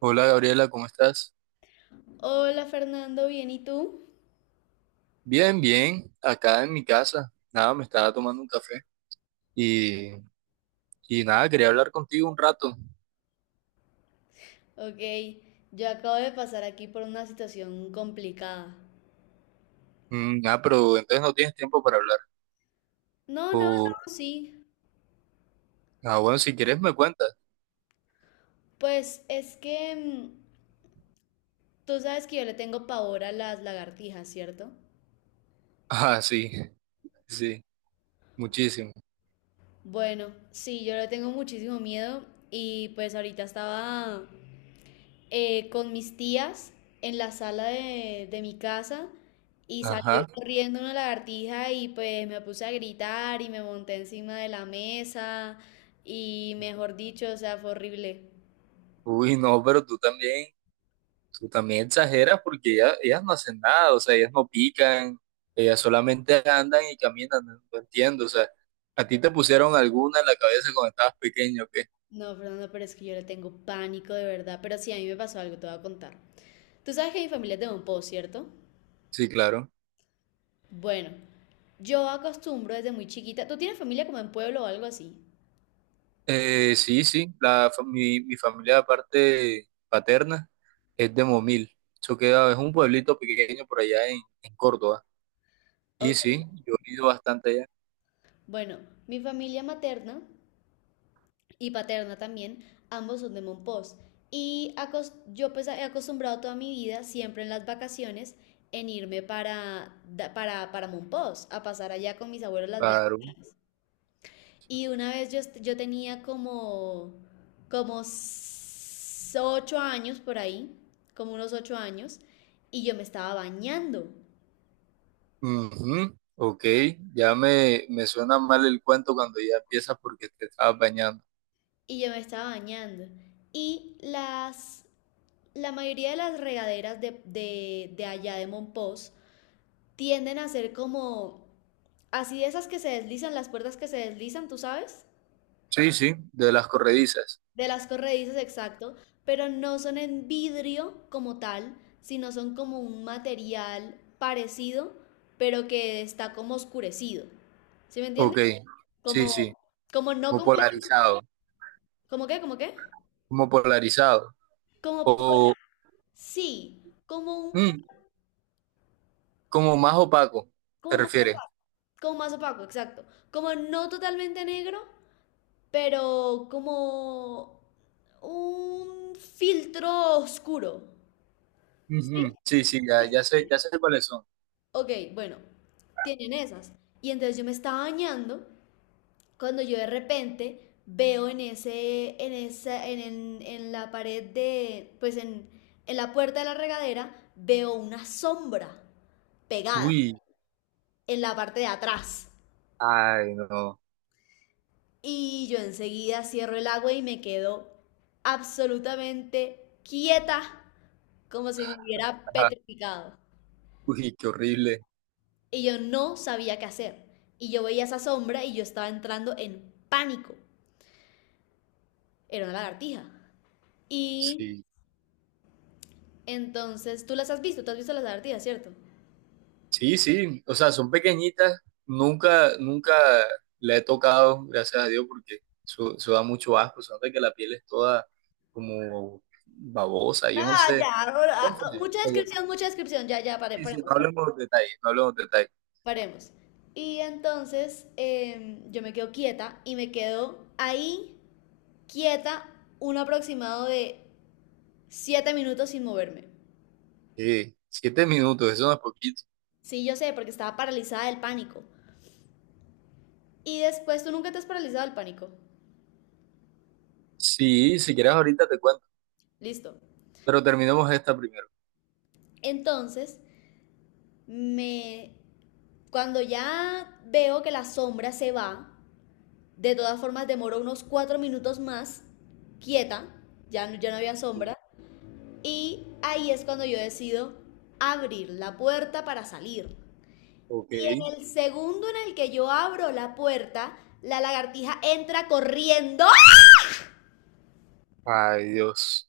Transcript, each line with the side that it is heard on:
right: Hola Gabriela, ¿cómo estás?
left: Hola Fernando, ¿bien y tú?
right: Bien, bien, acá en mi casa. Nada, me estaba tomando un café y, y nada, quería hablar contigo un rato.
left: Ok, yo acabo de pasar aquí por una situación complicada.
right: Mm, ah, pero entonces no tienes tiempo para hablar.
left: No, no,
right: O,
left: no, sí.
right: ah, bueno, si quieres me cuentas.
left: Pues es que tú sabes que yo le tengo pavor a las lagartijas, ¿cierto?
right: Ah, sí, sí, muchísimo.
left: Bueno, sí, yo le tengo muchísimo miedo y pues ahorita estaba con mis tías en la sala de mi casa y salió
right: Ajá.
left: corriendo una lagartija y pues me puse a gritar y me monté encima de la mesa y mejor dicho, o sea, fue horrible.
right: Uy, no, pero tú también exageras porque ellas no hacen nada, o sea, ellas no pican, ellas solamente andan y caminan, no, no entiendo, o sea, ¿a ti te pusieron alguna en la cabeza cuando estabas pequeño o qué?
left: No, Fernando, pero es que yo le tengo pánico de verdad, pero sí, a mí me pasó algo, te voy a contar. Tú sabes que mi familia es de Monpó, ¿cierto?
right: Sí, claro.
left: Bueno, yo acostumbro desde muy chiquita. ¿Tú tienes familia como en pueblo o algo así?
right: Sí, sí, mi familia de parte paterna es de Momil. Eso queda, es un pueblito pequeño por allá en Córdoba. Y
left: Ok.
right: sí, yo he ido bastante allá.
left: Bueno, mi familia materna y paterna también, ambos son de Monpós. Y yo pues he acostumbrado toda mi vida, siempre en las vacaciones, en irme para Monpós, a pasar allá con mis abuelos las vacaciones.
right: Claro.
left: Y una vez yo tenía como, 8 años por ahí, como unos 8 años, y yo me estaba bañando,
right: Ujú, ok, ya me suena mal el cuento cuando ya empiezas porque te estabas bañando.
left: y yo me estaba bañando. Y la mayoría de las regaderas de allá de Monpós tienden a ser como así de esas que se deslizan, las puertas que se deslizan, ¿tú sabes?
right: Sí, sí, de las corredizas.
left: De las corredizas, exacto, pero no son en vidrio como tal, sino son como un material parecido, pero que está como oscurecido. ¿Sí me
right: Ok,
left: entiendes?
right: sí, sí,
left: Como, como no
right: como
left: completamente,
right: polarizado,
left: ¿como qué? ¿Como qué?
right: como polarizado.
left: Como por,
right: O
left: sí,
right: mm, como más opaco, ¿te
left: como más,
right: refieres?
left: opaco, como más opaco, exacto. Como no totalmente negro, pero como un filtro oscuro. ¿Sí?
right: Ujú, sí, sí, ya, ya sé cuáles son.
left: Ok, bueno, tienen esas. Y entonces yo me estaba bañando cuando yo de repente veo en ese, en esa, en la pared de, pues en la puerta de la regadera, veo una sombra pegada
right: Uy,
left: en la parte de atrás.
right: ay, no.
left: Y yo enseguida cierro el agua y me quedo absolutamente quieta como si me hubiera
right: Ajá.
left: petrificado.
right: Uy, qué horrible.
left: Y yo no sabía qué hacer. Y yo veía esa sombra y yo estaba entrando en pánico. Era una lagartija. Y
right: Sí,
left: entonces, tú has visto las lagartijas, ¿cierto?
right: sí, sí. O sea, son pequeñitas. Nunca, nunca la he tocado, gracias a Dios, porque eso da mucho asco. Se nota que la piel es toda como babosa, yo no
left: Ah, ya,
right: sé.
left: ahora, ah,
right: Entonces, oye,
left: mucha descripción, ya, ya,
right: sí, sí, no
left: paremos,
right: hablemos de detalles, no hablemos de detalles.
left: paremos. Y entonces yo me quedo quieta y me quedo ahí quieta un aproximado de 7 minutos sin moverme.
right: Sí, 7 minutos, eso no es poquito.
left: Sí, yo sé, porque estaba paralizada del pánico. Y después tú nunca te has paralizado el pánico.
right: Sí, si quieres ahorita te cuento,
left: Listo.
right: pero terminemos esta primero.
left: Entonces, me cuando ya veo que la sombra se va, de todas formas demoro unos 4 minutos más quieta, ya no, ya no había
right: Sí.
left: sombra, y ahí es cuando yo decido abrir la puerta para salir.
right: Ok.
left: En el segundo en el que yo abro la puerta, la lagartija entra corriendo.
right: Ay, Dios.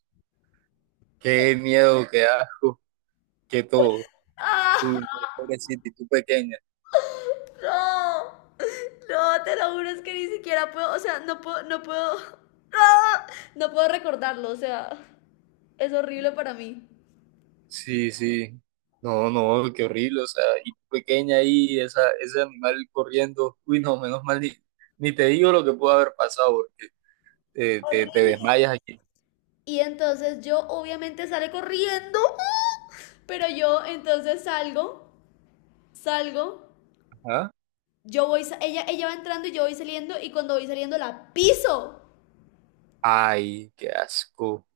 right: Qué miedo, qué asco, qué todo.
left: ¡Ah!
right: Uy, no, pobrecita, y tú pequeña.
left: No, no, te lo juro, es que ni siquiera puedo, o sea, no, no puedo recordarlo, o sea, es horrible para mí.
right: Sí, sí. No, no, qué horrible, o sea, y tú pequeña ahí, esa, ese animal corriendo. Uy, no, menos mal, ni te digo lo que pudo haber pasado, porque te desmayas aquí.
left: Y entonces yo obviamente sale corriendo, pero yo entonces salgo,
right: Ajá.
left: yo voy, ella va entrando y yo voy saliendo y cuando voy saliendo la piso.
right: Ay, qué asco,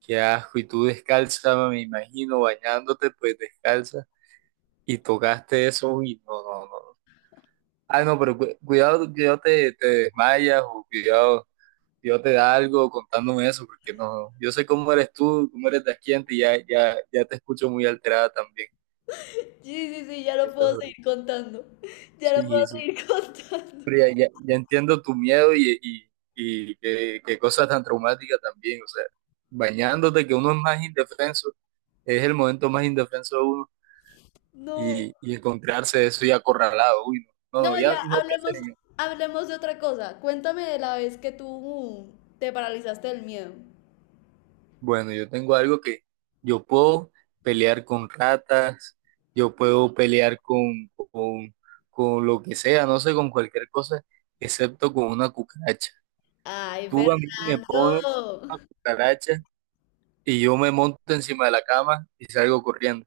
right: qué asco. Y tú descalza, me imagino, bañándote, pues descalza. Y tocaste eso, uy, no, no, no. Ah, no, pero cuidado, cuidado, te desmayas, o cuidado. Dios te da algo contándome eso, porque no, yo sé cómo eres tú, cómo eres de aquí antes, y ya, ya, ya te escucho muy alterada también.
left: Sí, sí, sí, ya no
right: Eso es
left: puedo
right: horrible.
left: seguir contando, ya no puedo
right: Sí, sí.
left: seguir
right: Pero
left: contando.
right: ya, ya, ya entiendo tu miedo y qué cosas tan traumáticas también. O sea, bañándote, que uno es más indefenso, es el momento más indefenso de uno
left: No.
right: y encontrarse eso y acorralado. Uy, no, no, no,
left: No,
right: ya
left: ya
right: no pensé.
left: hablemos, hablemos de otra cosa. Cuéntame de la vez que tú te paralizaste del miedo.
right: Bueno, yo tengo algo que yo puedo pelear con ratas, yo puedo pelear con lo que sea, no sé, con cualquier cosa, excepto con una cucaracha.
left: Ay,
right: Tú a mí me pones
left: Fernando.
right: una cucaracha y yo me monto encima de la cama y salgo corriendo.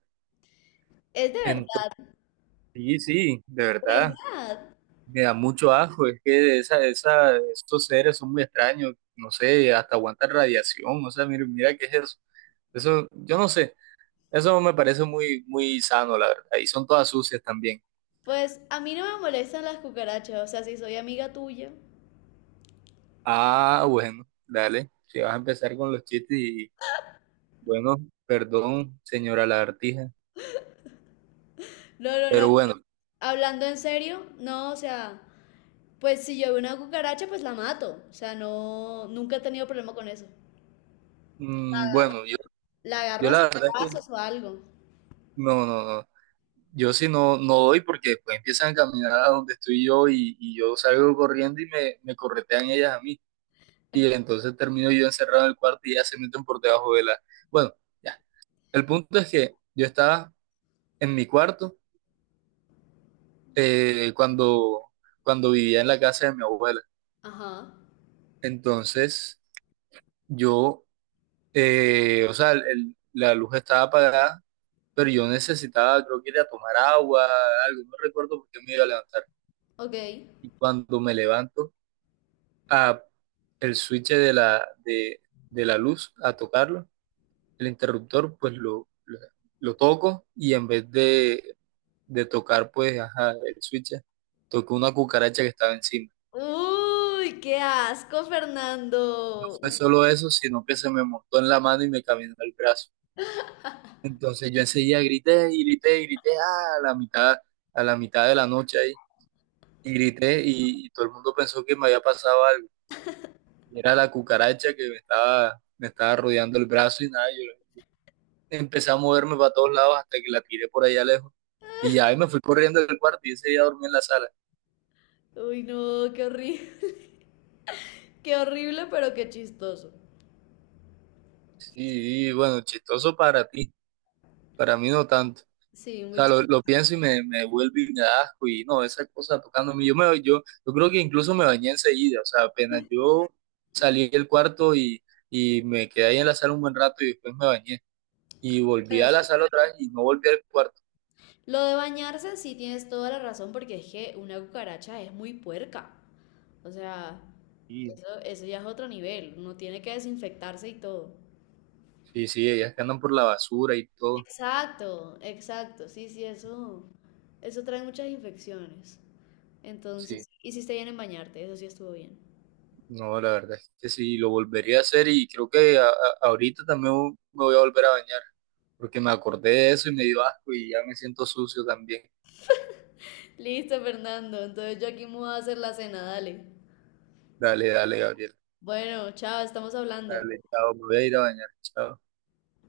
left: Es de
right: Entonces,
left: verdad,
right: sí, sí, de
left: de
right: verdad,
left: verdad.
right: me da mucho asco, es que estos seres son muy extraños, no sé, hasta aguantan radiación, o sea, mira, mira qué es eso. Eso, yo no sé. Eso me parece muy, muy sano, la verdad. Ahí son todas sucias también.
left: Pues a mí no me molestan las cucarachas, o sea, si soy amiga tuya.
right: Ah, bueno, dale. Si vas a empezar con los chistes y, bueno, perdón, señora lagartija.
left: No, no, no.
right: Pero bueno,
left: Hablando en serio, no, o sea, pues si yo veo una cucaracha, pues la mato. O sea, no, nunca he tenido problema con eso.
right: bueno, yo,
left: La agarro
right: yo
left: a
right: la verdad es que
left: pasos o algo.
right: no, no, no. Yo sí no doy porque después empiezan a caminar a donde estoy yo y yo salgo corriendo y me corretean ellas a mí. Y entonces termino yo encerrado en el cuarto y ellas se meten por debajo de la... Bueno, ya. El punto es que yo estaba en mi cuarto eh, cuando, cuando vivía en la casa de mi abuela.
left: Ajá,
right: Entonces, yo, o sea, la luz estaba apagada, pero yo necesitaba, creo que ir a tomar agua, algo, no recuerdo por qué me iba a levantar.
left: ok.
right: Y cuando me levanto, a el switch de la luz, a tocarlo, el interruptor, pues lo toco y en vez de tocar, pues, ajá, el switch, toco una cucaracha que estaba encima.
left: Uy, qué asco, Fernando.
right: Fue solo eso, sino que se me montó en la mano y me caminó el brazo. Entonces yo enseguida grité y grité y grité ah, a la mitad de la noche ahí, y grité y todo el mundo pensó que me había pasado algo. Y era la cucaracha que me estaba rodeando el brazo y nada, yo empecé a moverme para todos lados hasta que la tiré por allá lejos. Y ya ahí me fui corriendo del cuarto y ese día dormí en la sala.
left: Uy, no, qué horrible. Qué horrible, pero qué chistoso.
right: Sí, y bueno, chistoso para ti, para mí no tanto.
left: Sí,
right: O
left: muy
right: sea,
left: chistoso.
right: lo pienso y me vuelve y me da asco y no, esa cosa tocándome. Yo creo que incluso me bañé enseguida, o sea, apenas yo salí del cuarto y me quedé ahí en la sala un buen rato y después me bañé. Y volví
left: Bueno,
right: a la
left: sí.
right: sala otra vez y no volví al cuarto.
left: Lo de bañarse, sí tienes toda la razón, porque es que una cucaracha es muy puerca. O sea,
right: Y
left: eso ya es otro nivel. Uno tiene que desinfectarse y todo.
right: sí, sí, ellas que andan por la basura y todo.
left: Exacto, exacto. Sí, sí, eso. Eso trae muchas infecciones.
right: Sí,
left: Entonces, hiciste bien en bañarte, eso sí estuvo bien.
right: no, la verdad es que sí, lo volvería a hacer y creo que ahorita también me voy a volver a bañar porque me acordé de eso y me dio asco y ya me siento sucio también.
left: Listo, Fernando. Entonces yo aquí me voy a hacer la cena, dale.
right: Dale, dale, Gabriel.
left: Bueno, chao, estamos hablando.
right: Al Estado Madeira, en el estado